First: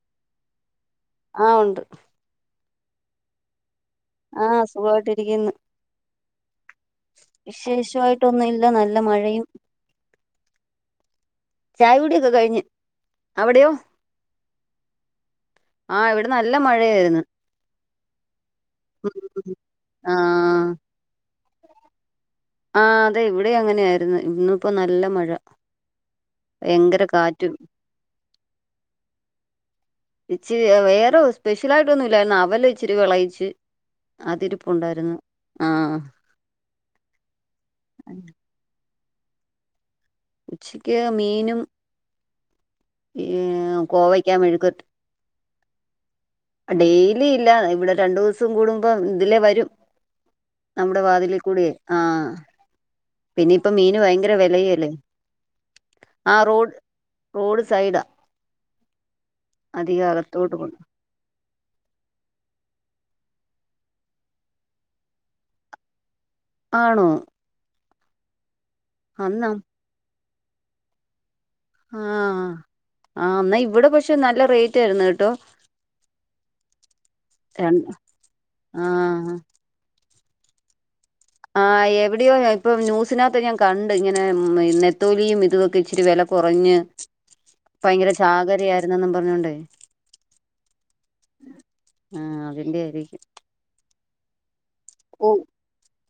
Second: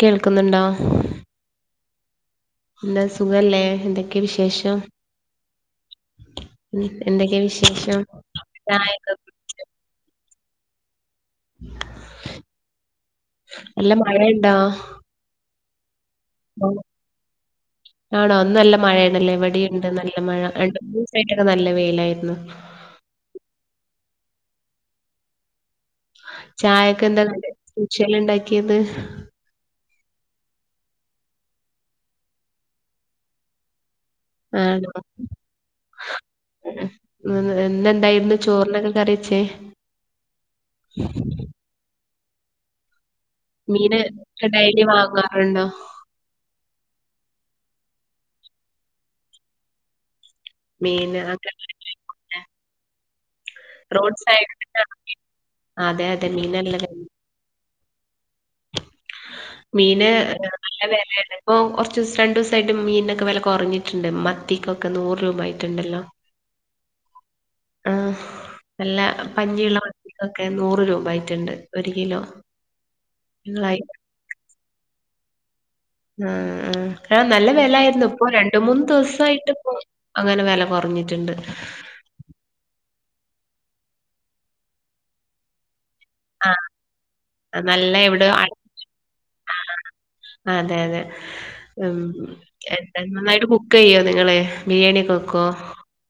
കേൾക്കുന്നുണ്ടോ ആ ഉണ്ട് പിന്നെ സുഖല്ലേ എന്തൊക്കെ ആഹ വിശേഷം സുഖമായിട്ടിരിക്ക്ന്ന് ഉം എന്തൊക്കെ വിശേഷം വിശേഷമായിട്ടൊന്നില്ല നല്ല ചായൊക്കെ മഴയും ചായ കുടിയൊക്കെ കഴിഞ്ഞ് അവിടെയോ നല്ല മഴയുണ്ടോ ആ ഇവിടെ നല്ല ഓ, മഴയായിരുന്ന് ആണോ ന്ന് നല്ല മഴയാണല്ലേ ഈവിടേംണ്ട് നല്ല മഴ ആഹ് രണ്ട് മൂന്ന് ദിവസായിട്ടൊക്കെ നല്ല വെയിലായിരുന്നു ആ അതെ ഇവിടെ അങ്ങനെയായിരുന്നു ഇന്നിപ്പോ നല്ല മഴ ഭയങ്കര ചായയൊക്കെ എന്താ കാറ്റും സൂക്ഷല്ല് ണ്ടാക്കിയത് ഇച്ചിരി വേറെ സ്പെഷ്യൽ ആയിട്ടൊന്നുംല്ലായിരുന്നു അവല് ഇച്ചിരി വെളയിച്ച് ആണോ ഇന്നെന്തായിരുന്നു ചോർന് കറി വെച്ചേ ഉച്ചക്ക് മീനും ഉം മീന് കോവക്കാ ഒക്കെ ഡെയിലി മെഴുക്കരട്ടി വാങ്ങാറുണ്ടോ ഡെയിലി ഇല്ല ഇവിടെ രണ്ടു ദിവസം കൂടുമ്പോ ഇതിലേ വരും നമ്മുടെ മീന് വാതിലിൽ കൂടെയ് ആ പിന്നെ ഇപ്പ മീന് റോഡ് ഭയങ്കര സൈഡിൽ വിലയല്ലേ അതെ അതെ ആ റോഡ് മീനല്ല റോഡ് സൈട മീന് നല്ല വിലാണ് ഓ കുറച്ച് ദിവസം രണ്ടു ദിവസായിട്ട് മീനിനൊക്കെ വില കുറഞ്ഞിട്ടുണ്ട് മത്തിക്കൊക്കെ നൂറ് രൂപ ആയിട്ടുണ്ടല്ലോ ആണോ ആ നല്ല അന്നാ പഞ്ഞിയുള്ള വട്ടികൊക്കെ നൂറ് രൂപായിട്ടുണ്ട് ആ ആ എന്നാ ഇവിടെ പക്ഷെ നല്ല റേറ്റ് ആയിരുന്നു കേട്ടോ ആ ആ ക നല്ല വില രണ്ട് ആരുന്നു ഇപ്പൊ രണ്ട മൂന്ന്ു ആ ദിവസയിട്ട് പോ അങ്ങനെ വില കുറഞ്ഞിട്ട് ആ എവിടെയോ ഇപ്പൊ ന്യൂസിനകത്ത് ഞാൻ കണ്ട് ഇങ്ങനെ നെത്തോലിയും ഇതൊക്കെ ഇച്ചിരി വില ആഹ് കുറഞ്ഞ് നല്ല ഭയങ്കര എവിടെയോ ചാകരയായിരുന്നെന്നും പറഞ്ഞോണ്ടേ അതെ അതെ ആ മ്മ് അതിന്റെ എന്ത ആയിരിക്കും നന്നായിട്ട് കുക്ക് ചെയ്യോ നിങ്ങളെ ഓ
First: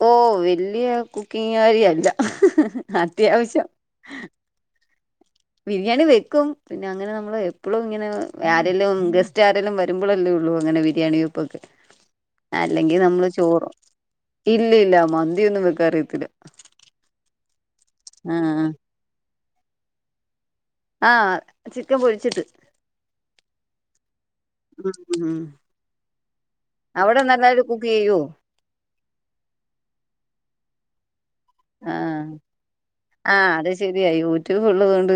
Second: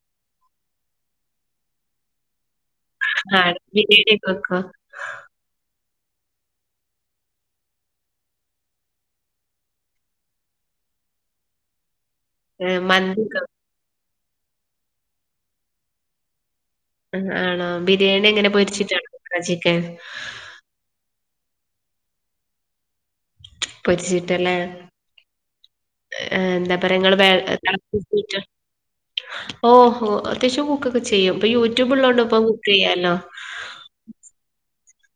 ഓ വല്യ കുക്കിങ്ങാറിയല്ല ആഹ് അത്യാവശ്യം ബിരിയാണിയൊക്കെ വെക്കോ യാണി വെക്കും പിന്നെ അങ്ങനെ നമ്മൾ എപ്പോഴും ഇങ്ങനെ ആരെല്ലും ഗസ്റ്റ് ആരെല്ലും വരുമ്പോഴല്ലേ ഉള്ളൂ അങ്ങനെ ബരിയാണി വപ്പൊക്ക് ഏഹ് അല്ലെങ്കിൽ നമ്മള് മന്തിയൊക്കെ ചോറും ഇല്ല ഇല്ല മന്തിയൊന്നും വെക്കാ അറിയത്തില്ല ആണോ ബിരിയാണി എങ്ങനെ ആഹ് പൊരിച്ചിട്ടാാണ് ബട്ട ചിക്കൻ ആ ചിക്കൻ പൊഴിച്ചിട്ട് പൊരിച്ചിട്ടല്ലേ ഉം ഉം എന്താ പറയാ നിങ്ങള് അവിടെ നല്ലായിട്ട് കുക്ക് ചെയ്യോ [unintelligible] [unintelligible] യ്യും ഇപ്പൊ യൂട്യൂബ ആഹ് ഉള്ളോണ്ട്പ്പ കുക്ക് ചെയ്യാലോ ആഹ് അത് ശരിയാ യൂട്യൂബ് ഉള്ളത് കൊണ്ട്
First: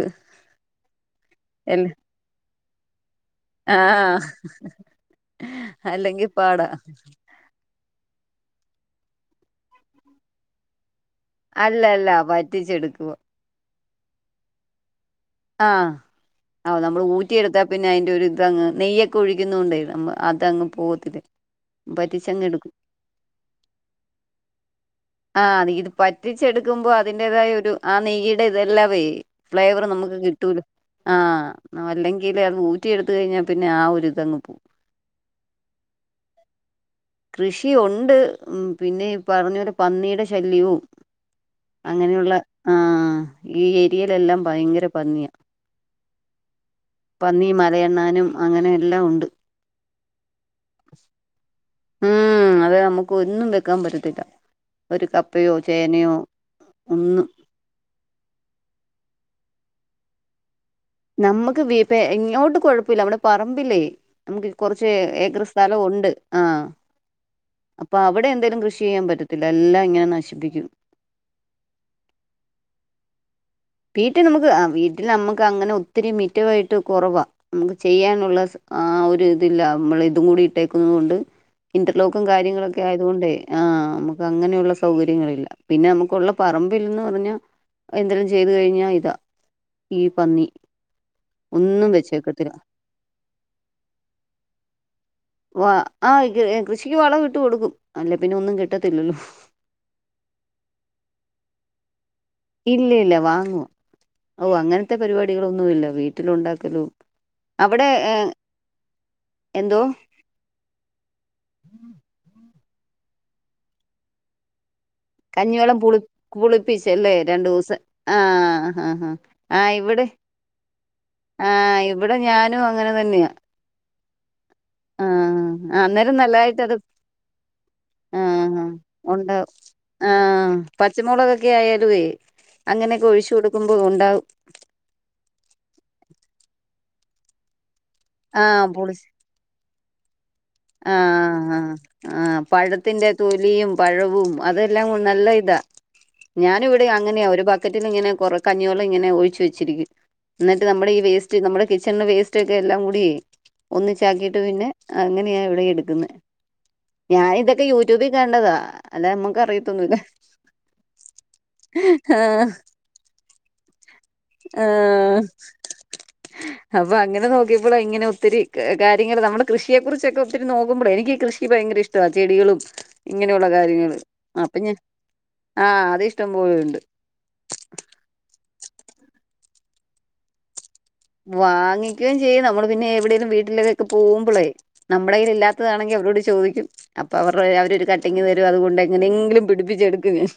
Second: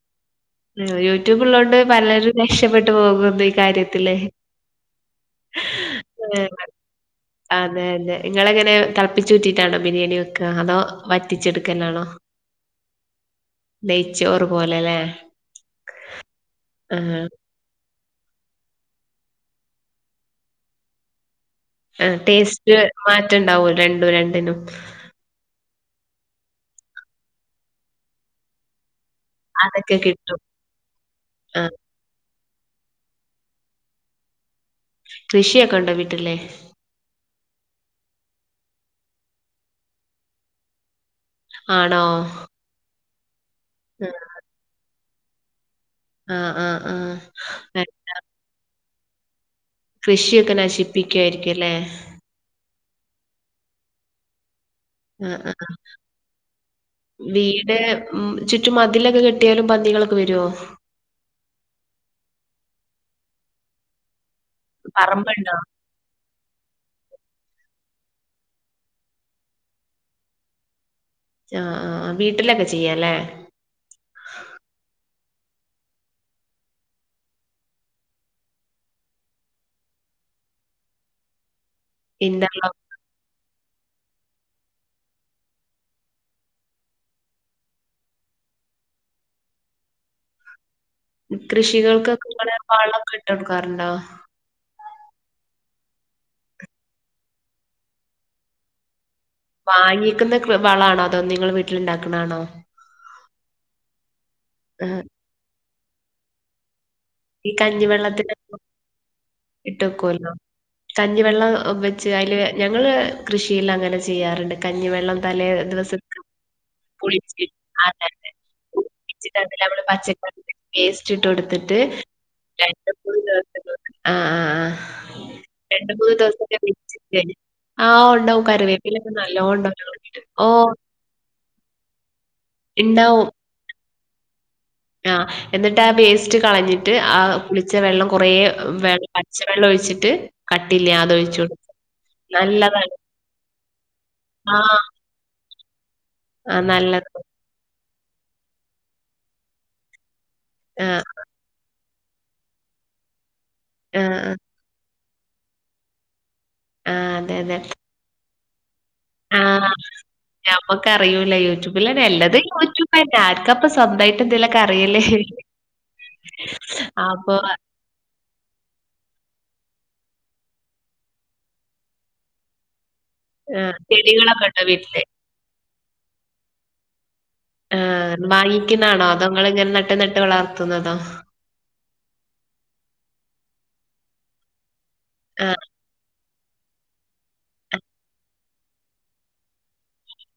യൂട്യൂബുള്ളോണ്ട് എല്ല പലരും രക്ഷപ്പെട്ടു പോകുന്നു ഈ കാര്യത്തില് ആഹ് അല്ലെങ്കി പാടാ [unintelligible] ആ അതെ അതെ [unintelligible] നിങ്ങളെങ്ങനെ തളപ്പിച്ചു വിറ്റിട്ടാണോ ബിരിയാണി ഒക്കെ അതോ അല്ല അല്ല പറ്റിച്ചെടുക്കുവ ദയിച്ചോറ് പോലെല്ലേ ആ ആ നമ്മള് ഊറ്റി എടുത്താ പിന്നെ അ [unintelligible] ഇതങ്ങ് നെയ്യൊക്കെ ഒഴിക്കുന്ന കൊണ്ടേ ന അതങ്ങ് പോവത്തില്ല ആ വറ്റിച്ചങ്ങ് എടുക്കും ടേസ്റ്റ് മാറ്റുണ്ടാവ രണ്ടും രണ്ടിനും പറ്റിച്ചെടുക്കുമ്പോൾ അതിന്റേതായ ഒരു ആ നെയ്യുടെ ഇതെല്ലാ ഫ്ലേവർ അതൊക്കെ നമുക്ക് ത് കിട്ടും കിട്ടൂല ആ ആഹ അല്ലെങ്കിൽ അത് ഊറ്റിയ എടുത്ത കഴിഞ്ഞാൽ പിന്നെ ആ ഒരുരിതങ്ങ് പോകവും കൃഷിയെ കണ്ടോ വീട്ടല്ലേ കൃഷിയ ഉണ്ട് ഉ പിന്നെ പറഞ്ഞൊരു പന്നിയുടെ ശല്യവും അങ്ങനെയുള്ള ആണോ ആഹ ഈ ഏരിയയിലെല്ലാം ഭയങ്കര ഭന്നിയ ആഹ് ആഹ് ആഹ് പന്നി അഹ് മലയെണ്ണാനും അങ്ങനെയെല്ലാം ഉണ്ട് കൃഷിയൊക്കെ നശിപ്പിക്കുായിരിക്കും അല്ലേ ഉം അത് നമുക്ക് ഒന്നും വെക്കാൻ പറ്റത്തില്ല ഒരു ആ ആ കപ്പയോ ചേനയോ ഒന്നും വീട് ഉ ചുറ്റും മതിലൊക്കെ കെട്ടിയാലും കളൊക്കെ വരുവോ നമ്മുക്ക്പ്പ [unintelligible] ഇങ്ങോട്ട് കൊഴപ്പമില്ല അവിടെ പറമ്പില്ലേ നമുക്ക് കുറച്ച് ഏക്കർ പറമ്പുണ്ടോ? സ്ഥലം ഉണ്ട് ആഹ അപ്പൊ അവിടെ എന്തേലും കൃഷി ചെയ്യാൻ പറ്റത്തില്ല എല്ലാം ഇങ്ങനെ നശിപ്പിക്കും ആ ആ വീട്ടിലൊക്കെ ചെയ്യല്ലേ വീട്ടിൽ നമുക്ക് ആ വീട്ടിൽ നമ്മക്ക് അങ്ങനെ ഒത്തിരി മിറ്റവമായിട്ട് കുറവാണ് നമുക്ക് ചെയ്യാനുള്ള ആ ഒരു ഇതില്ല നമ്മൾ ഇതും കൂ [unintelligible] ട്ടേക്കുന്നത്ണ്ട് ഇന്റർലോക്കും കാര്യങ്ങളൊക്കെ ഇന്റർലോക്ക് ആയതുകൊണ്ട് ആ നമുക്ക് അങ്ങനെയുള്ള സൗകര്യങ്ങളില്ല പിന്നെ നമുക്കുള്ള പറമ്പിൽന്ന് പറഞ്ഞാൽ എന്തെും ചെയ്ത് കഴിഞ്ഞാ ഇതാ ഈ പന്നി ഒന്നും കൃഷികൾക്കൊക്കെ വെച്ചേക്കത്തില്ല ഇങ്ങടെെ വള്ളക്കെ ഇട്ട കൊടുക്കാറുണ്ടോ ആ ആ കൃഷിക്ക് വളം ഇട്ട് കൊടുക്കും അല്ല പിന്നെ ഒന്നും കിട്ടത്തില്ലല്ലോ വാങ്ങിക്കുന്ന വളാണോ അതോ നിങ്ങൾ വീട്ടിലുണ്ടാക്ക ഇല്ല ഇല്ല വാങ്ങുവ ഓ അങ്ങനത്തെ ആഹ് പരിപാടികൾൊന്നല്ല വീട്ടില ഉണ്ടാക്കലും ഈ കഞ്ഞിവെള്ളത്തി ഇട്ട എന്തോ വെക്കല്ലോ കഞ്ഞ വെള്ളം വെച്ച് അതില് ഞങ്ങൾ കൃഷിയിൽ അങ്ങനെ ചെയ്യാറുണ്ട് കഞ്ഞിവെള്ളം തല കഞ്ഞിവെള്ളം ദിവസ പുളി പുളിപ്പിച്ചല്ലേ രണ്ടു ദിവസം ആഹ് ആഹ് ആഹ് ആഹ് ഇവിടെ നമ്മൾപച്ചകറിടെ പേസ്റ്റ് ഇട്ട എടുത്തിട്ട് അ ഞാനും അങ്ങനെ തന്നെയാ ആ ആ ആ ആ അന്നേരം നല്ലതായിട്ട് അത് ആഹ് ഉണ്ടാവും ആഹ കറിവേപ്പിലൊക്കെ ഉണ്ട് നല്ലോണം ഉണ്ടാവും ഞങ്ങളെ ആഹ വീട്ടില്. ഓഹ് പച്ചമുളകൊക്കെ ആയാലേ അങ്ങനെയൊക്കെ ഒഴിു കൊടുക്കുമ്പോ ഉണ്ടാവും ആഹ എന്നിട്ട് ആ പേസ്റ്റ് കളഞ്ഞിട്ട് ആ പുളി ച്ചവെള്ളം കുറെ ആഹ് പുളി പച്ചവെള്ളം ഒഴിച്ചിട്ട് കട്ടില്ല അതൊഴിച്ചു. ആ കൊടുക്കും. ആ നല്ലതാണ്. പഴത്തിന്റെ തൊലിയും പഴവും ആഹ് അതെല്ലാം നല്ല ഇതാ. ആഹ് ഞാന് ഇവിടെ നല്ലത്. അങ്ങനെയാ ഒരു ബക്കറ്റിലിങ്ങനെ കൊറ കഞ്ഞിവളം ഇങ്ങനെ ഒഴിച്ചു വെച്ചിരിക്കും. എന്നിട്ട് നമ്മുടെ ഈ ആഹ് വേസ്റ്റ് നമ്മുടെ കിച്ചണിലെ വേസ്റ്റ് ഒക്കെ എല്ലാം കൂടി ആഹ് ഒന്നിച്ചാക്കിയിട്ട് പിന്നെ അങ്ങന ഇവിടെ എടുക്കുന്നെ ആഹ് ഞാ അതെ അതെ. ഇതൊക്കെ യൂട്യൂബി കണ്ടതാ അല്ല നമ്മുക്ക് അറിയത്തൊന്നൂല്ല. ഞമ്മക്ക അറിയൂല്ല. യൂട്യൂബിൽന്നെ നല്ലതും യൂട്യൂബ് തന്നെ ആർക്കപ്പ സ്വന്തായിട്ട് എന്തേലൊക്കെ ആ അറിയല്. അപ്പൊ അങ്ങനെ നോക്കിയപ്പോള ഇങ്ങനെ ഒത്തിരി കാര്യങ്ങ നമ്മള് കൃഷിയെ കുറിച്ചൊക്കെ ഒത്തിരി നോക്കുമ്പോളെഎനിക്ക് കൃഷിഭയങ്കര ഇഷ്ട ചെടളും ഇങ്ങനെയുള്ള ആഹ് കാര്യങ്ങള് ചെടികളൊക്കെ അപ്പൊ ഇണ്ടോ ഞാ വീട്ടില്? ആഹ് അത് ഇഷ്ടംപോലുണ്ട്. ആ വാങ്ങിക്കുന്നാണോ അതോങ്ങ ഇങ്ങനെ നട്ട് നട്ട് വളർത്തുന്നതോ. വാങ്ങിക്കുകയും ചെയ്യും നമ്മള് പിന്നെ എവിടെലും വീട്ടിലൊക്കെ പോകുമ്പോളേ നമ്മുടെല് ആഹ് ഇല്ലാത്തതാണെങ്കി അവരോട് ചോദി അപ്പൊ അവരുടെ അവരരു കട്ടിങ്ങ് തരും അതുകൊണ്ട് എങ്ങനെങ്കിലും പിടിപ്പിച്ചെടുക്കും ഞാൻ.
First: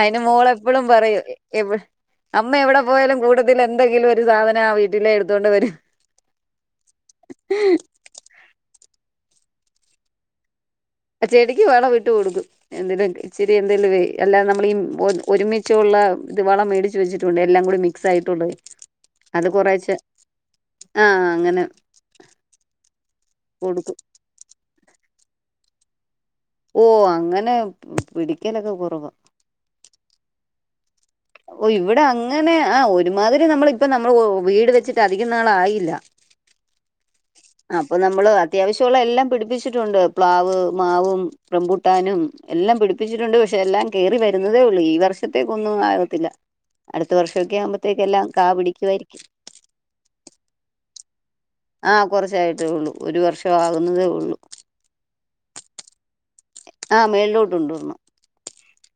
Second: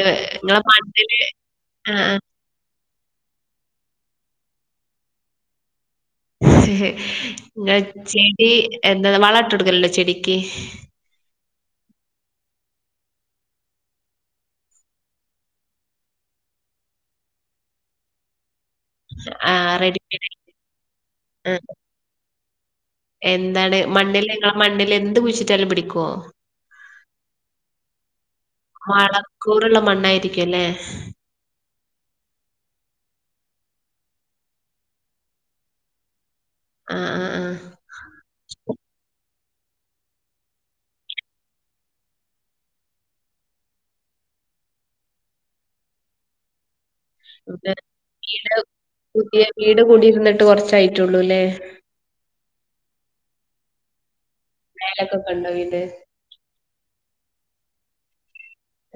അതിന് ഇങ്ങളെ മോളെപ്പോഴും പറയൂ മണ്ണില് എ ആഹ് അമ്മ എവിടെ പോയാലും കൂടുതൽ എന്തെങ്കിലും ഒരു സാധനം ആ വീട്ടിലെ എടുത്തുകൊണ്ട് വരും. ചെടി എന്താ വളട്ട് എടുക്കലല്ലോ ചെടിക്ക്. ആ ചെടിക്ക് വളം ഇട്ട് കൊടുക്കും. എന്തേലും ഇച്ചിരി എന്തേലും അല്ലാ നമ്മള ഒരുമിചോള്ള ഇത് വളം മേടിച്ച് വച്ചിട്ടണ്ട് എല്ലാം കൂടി മിക്സ് ആയിട്ടുണ്ട്. ആ റെഡിമെയ്ഡ്ആ ആഹ് അങ്ങനെ എന്താണ് കൊടുക്കും മണ്ണിൽ നിങ്ങമണ്ണിൽ എന്ത് കുഴിച്ചിട്ടാലും പിടിക്കുവോ? ഓ അങ്ങനെ പിടിക്കലൊക്കെ കുറവാ. രിക്കല്ലേ. ഓ ഇവിടെ അങ്ങനെ ആ ഒരുമാതിരി നമ്മള ഇപ്പ നമ്മള് വീട് വെച്ചിട്ട് അധികം നാളായില്ല. ആഹ് ആഹ് ആഹ്. അപ്പൊ നമ്മള് അത്യാവശ്യമുള്ള എല്ലാം പിടിപ്പ പിപ്പിച്ചിട്ടുണ്ട് പ്ലാവ് മാവും റംമ്പുട്ടാനും എല്ലാം പിടിപ്പിച്ചിട്ടുണ്ട്. പക്ഷെ എല്ലാം കേറി വരുന്ന തേള്ളൂ ഈ വർഷത്തേക്ക് ഒന്നും ആകത്തില്ല. അടുത്ത വർഷൊക്കെ ആകുമ്പോത്തേക്ക എല്ലാം കാ കീട പിടിക്കുയിരിക്കും. പുതിയ വീട് കൂടിയിരുന്നിട്ട് കൊറച്ചായിട്ടുള്ളൂല്ലേ ആ കുറച്ചായിട്ടേ ഉള്ളൂ. ഒരു വർഷം ആകുന്നതേ ഉള്ളു. നലക്കെക്കണ്ടോ വീത് [inaudible] ആ മേളിലോട്ട്ണ്ട വന്നു.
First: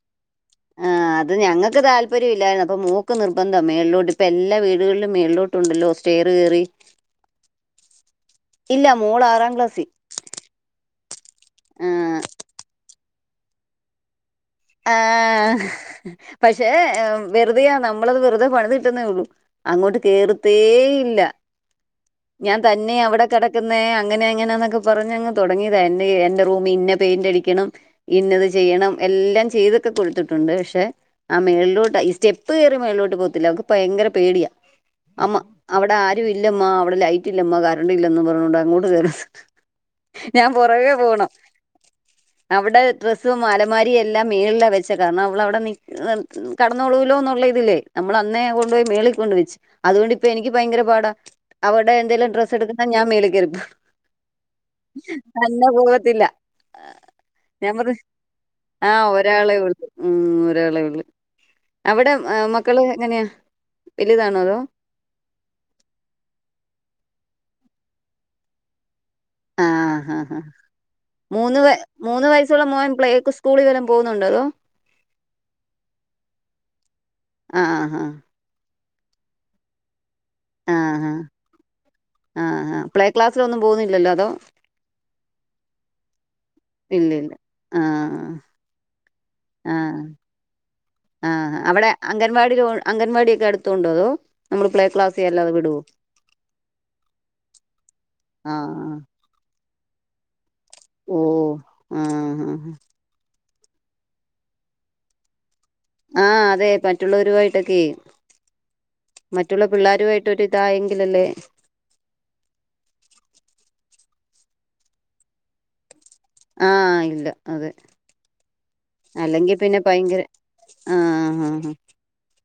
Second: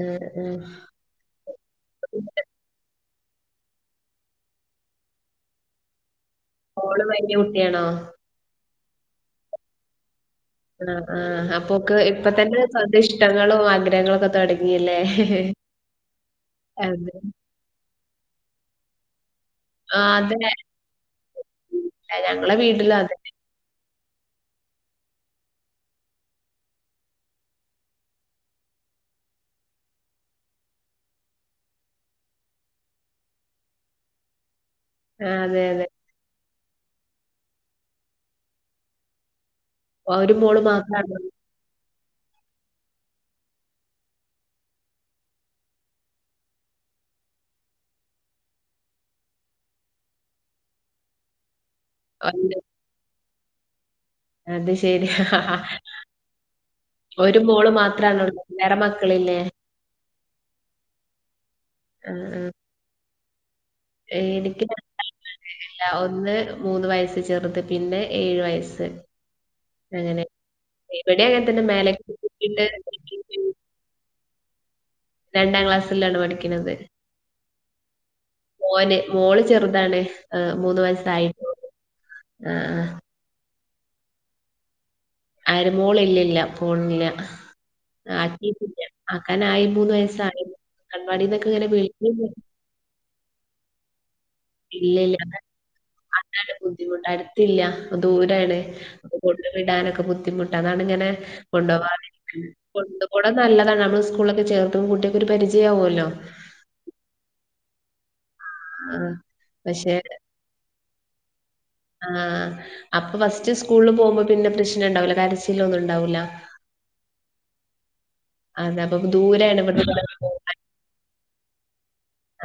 ആഹ് ആഹ് ആഹ് അത് ഞങ്ങക്ക് താല്പര്യം ഇല്ലായിരുന്നു. അപ്പ മോ ക്ക്നിർബന്ധം മേളിലോട്ട് ഇപ്പൊ എല്ലാ വീടുകളിലും മേളിലോട്ടുണ്ടല്ലോ. സ്റ്റെയർ കേറി ഓള് വല്യ കുട്ടിയാണോ? ഇല്ല മോള് ആറാം ക്ലാസ്സി ആ ആ അപ്പൊക്ക് ഇപ്പ തന്നെ സ്വന്ത ഇഷ്ടങ്ങളും ആഗ്രഹങ്ങളോ ആ പക്ഷേ അതെ വെറുതെയാ നമ്മളത് വെറുതെ പണിതി കിട്ടുന്നേ ഒള്ളു. അങ്ങോട്ട് ആഹ് അതെ കേറത്തേയില്ല. ഞങ്ങളെ ഞാൻ തന്നെ വീട്ടിലും അതെ അവിടെ കേടക്കുന്നെ അങ്ങനെ അങ്ങനൊക്കെ പറഞ് അങ്ങ് തൊടങ്ങിയതാ എ എന്റെ റൂമ് ഇന്ന പെയിന്റ്ടിക്കണം. ഇന്നത് ചെയ്യണം എല്ലാം ചെ ചെയ്തൊക്കെ കൊടുത്തിട്ടൊണ്ട് പഷേ ആ മേളിലോട്ട് ഈ സ്റ്റെപ്പ് കയറി മേളിലോട്ട് പോകത്തില്ല. അവക്ക് ഭയങ്കര പേടിയാ. അമ്മ ആഹ് അതെ അതെ അവിടെ ആരും ഇല്ലമ്മ. അവിടെ ലൈറ്റ് ഇല്ലമ്മ. കരണ്ട്ല്ല പറഞ്ഞോണ്ട് അങ്ങോട്ട് കേറി ഒരു ഞാൻ മോള് പൊറകെ മാത്രാണോ പോണം. അവിടെ ഡ്രസും അലമാരി എ മേളില വെച്ച കാരണം അവളവിടെ നി കേടന്നൊളൂലൊന്നുള്ള ഇതിലെ നമ്മള് അന്നേ കൊണ്ടുപോയി മേളി കൊണ്ട് വെച്ചു അതുകൊണ്ടിപ്പ എനിക്ക് ഭയങ്കര പാടാ അവരുടെ എന്തെലും ഡ്രസ്സ് ഒണ്ട് എടുക്കുണെ ഞാൻ മേളിക്കെറി അത് ശരി പോകത്തില്ല ഒരു മോള് ഞാൻ പറഞ്ഞു മാത്രണള്ളൂ വേറെ മക്ക ആ ഒരാളെ ഒള്ളു. ഉം ഒരാളെ ഒള്ളു. അവ്ടെ ആഹ് മക്കള് എങ്ങനെയാ. വലുതാണോ അതോ എനിക്ക് [unintelligible] ഒന്ന് മൂന്ന് വയസ് ചെറുത് പിന്നെ ഏഴ് വയസ്സ്. അങ്ങനെ ആഹ് ഇവിടെ അങ്ങനെ മൂന്ന് തന്നെ മേലേക്ക് മൂന്ന് വയസ്സുള്ള തൂക്കിയിട്ട് മോൻ പ്ലേക്ക് സ്കൂളി വല്ലോം പോ ന്ന്ണ്ടൊതൊ രണ്ടാം ക്ലാസ്സിലാണ് പഠിക്ക്ണത്. ആഹ് ആ ആഹ് മോന് മോള് ചെറുതാണ് ഏഹ് മൂന്ന് ആഹ് വയസ്സായിട്ടുള്ളൂ ആാ ആഹ് ആ പ്ലേക്ലാസ്സിലൊന്നും പോകുന്നില്ലല്ലോ അതോ ആര് മോൾ ഇല്ലല്ല പോണില്ല ഇല്ല ഇല്ല ആ ആക്കിട്ടില്ല ആക്കൻ ആയി ആ മൂന്ന് വയസായി ആഹ് അവ്ടെ അംഗൻവാടി അംഗൻവാടിയൊക്കെ അടുത്തോണ്ടോ അതോ നമ്മള് പ്ലെ ക്ലാസ്സിൽ അല്ലതെ വിടുവൊ അതിനാണ് ബുദ്ധിമുട്ട് അടുത്തില്ല ദൂരാണ് ആഹ് അപ്പൊ കൊണ്ട് ടാനൊക്കെ ബുദ്ധിമുട്ട് അതാണ് ഇങ്ങനെ ഓഹ് കൊണ്ടോവാതിരിക്കണേ ആഹ് കൊണ്ട്പൊ നല്ലതാണ് നമ്മ സ്കൂളൊക്കെ ചേർത്തും കുട്ടി ഒര് പരിച ആഹ് അതെ മറ്റുള്ളവരുമായിട്ടൊക്കെയെ ആഹ് മറ്റുള്ള പക്ഷെ പിള്ളരുവായിട്ട് ഒര് ഇതായെങ്കിലല്ലേ ആഹ് അപ്പൊ ഫസ്റ്റ് സ്കൂളില് പോകുമ്പോ പിന്നെ പ്രശ്നം ഉണ്ടാവൂല കരച്ചിൽ ഒന്നും ഉണ്ടാവൂല്ല ആഹ് ഇല്ല അതെ അതെ അപ്പൊ അല്ലെങ്കി ദൂരെയാണ് പിന്നെ ഇവിടുന്ന് ഇവിടെ, ഭയങ്കര ആ ആഹ് ആഹ് ആ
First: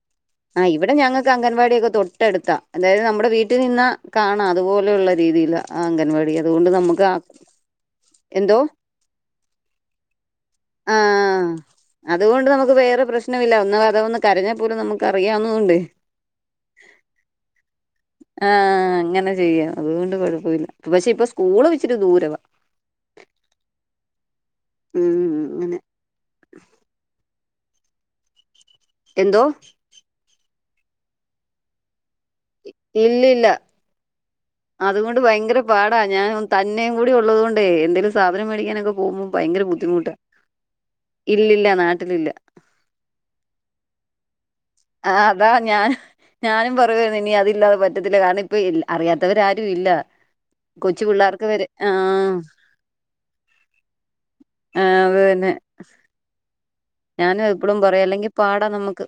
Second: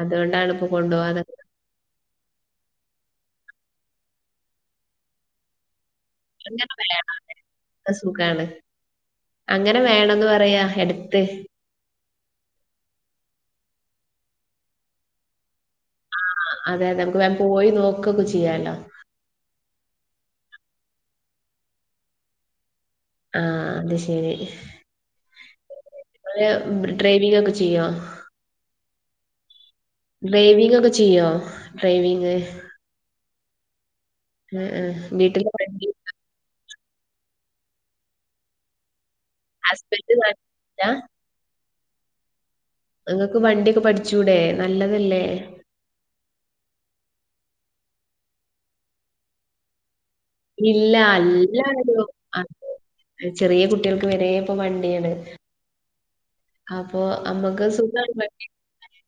അതുകൊണ്ടാണ് ആ ഇപ്പൊ ഇവ്ടെ കൊണ്ടുപോവാതെ ഞങ്ങക്ക് അംഗൻവാടിയൊക്കെ തൊട്ട് അടുത്താ അതായത് നമ്മുടെ വീട്ടിൽ നിന്ന കാണാം അതുപോലെള്ള രീതിയിലാ ആ അംഗൻവാടി അതുകൊണ്ട് അങ്ങനെ നമുക്ക് ആ വേണം അതൊക്കെ സുഖാണ് എന്തോ അങ്ങനെ വേണംന്ന് പറയാ എടുത്ത് ആഹ് അതുകൊണ്ട് നമുക്ക് വേറെ പ്രശ്നം ഇല്ല എന്നാ അഥവാ ഒന്ന് കരഞ്ഞ പോലും നമുക്ക് അറിയാന്നകൊണ്ടേ ആഹ് അതെ അതെ നമുക്ക് വേം പോയി നോക്കൊക്കെ ചെയ്യാലോ ആഹ് അങ്ങനെ ചെയ്യാം അതുകൊണ്ട് കൊഴപ്പവില്ല പഷേ ഇപ്പൊ സ്കൂളും ഇച്ചിരി ദൂരവാ ആഹ് അത് ശരി ഉം അങ്ങനെ ഡ്രൈവിംങ്ങ് ഒക്കെ ചെയ്യുവോ എന്തോ ഒക്കെ ചെയ്യോ ഡ്രൈവിങ്ങ് ഇല്ല അതുകൊണ്ട് വീട്ടില് ഭയങ്കര വണ്ടി പാടാ ഞാൻ തന്നേം കൂടി ഒള്ളത് കൊണ്ടെ എന്തേലും സാധനം മേടിക്കാനൊക്കെ പോകുമ്പോ ഭയങ്കര ബുദ്ധിമുട്ടാ ഹസ്ബൻഡ് നാട്ടിലില്ല ഇല്ലല്ല നാട്ടിലില്ല നിങ്ങൾക്ക് വണ്ടിയൊക്കെ പഠിച്ചുടെ ആ അതാ ഞാനും ഞാനും പ പറയുവാരുന്നു ഇനി അതില്ലാതെ പറ്റത്തില്ല കാരണം ഇപ്പ അറിയാത്തവര് ആരും ഇല്ല ഇല്ല കൊച്ചു പിള്ളേർക്ക് വരെ അല്ലാരും ആഹ് അ ചെറിയ കുട്ടികൾക്ക് വരെപ്പ ആഹ് വണ്ടിയാണ് അത് തന്നെ അപ്പൊ ഞാനും അമ്മക്ക് ഇപ്പളും പറയും സുഖാണ് അല്ലെങ്കി വണ്ടി പാടാ നമ്മക്ക്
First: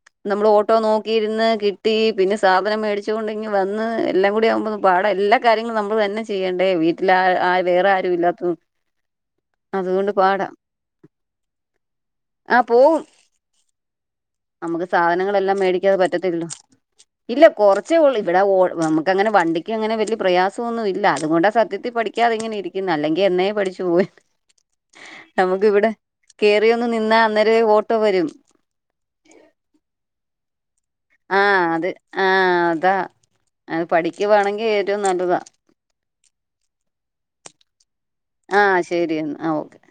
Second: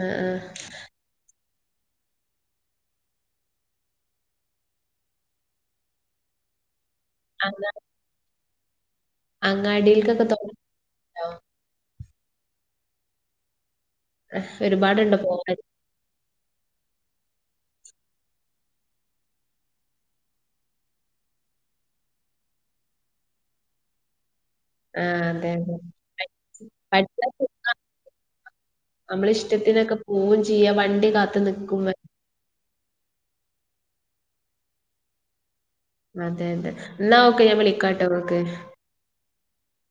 ആ, ആ. നമ്മള് ഓട്ടോ നോക്കിയിരുന്ന് കിട്ടി പിന്നെ സാധനം മേടിച്ചു കൊണ്ട് ഇങ്ങ് വന്ന് എല്ലാം കൂടി ആകുമ്പോ പാടാ എല്ലാ കാര്യങ്ങളും നമ്മള് തന്നെ ചെയ്യേണ്ടേ വീട്ടിൽ ലാ ആ വേറെ ആരും ഇല്ലാത്തകൊണ്ട് അങ്ങാടിയിൽക്കൊക്കെ തോന്നേ ഉ ണ്ടോ ആ പോകും ഹെ ഒരുപാടുണ്ടോ പോകാൻ പറ്റത്തില്ലല്ലോ [inaudible] ഇല്ല കൊറച്ചേ ഉള്ളു ഇവിടെ ഓ നമുക്ക് അങ്ങനെ വണ്ടിക്ക് അങ്ങനെ വലിയ പ്രയാസമൊന്നും ഇല്ലാ അതുകൊണ്ടാ സത്യത്തിൽ പഠിക്കാ ക്കാതെ ഇങ്ങനെ ഇരിക്കുന്നേ അല്ലെങ്കിൽ എന്നേ പഠിച്ചു പോയേ ന്നേ ആ, അതെ അതെ നമുക്കിവിടെ കേറി ഒന്ന് നിന്നാ അന്നേരമേ ഓട്ടോ വരും നമ്മള് ഇഷ്ടത്തിനൊക്കെ പോവുകയും ചെയ്യാം വണ്ടി കാത്തു ആ നിൽക്കും അതെ ആഹ അതാ അത് പഠിക്കുവാണെങ്കിൽ ഏറ്റവും നല്ലതാ അതെ അതെ എന്നാ ഓക്കെ ഞാൻ വിളിക്കാട്ടോ നിങ്ങൾക്ക് ആ ശരി എന്നാ ഓക്കെ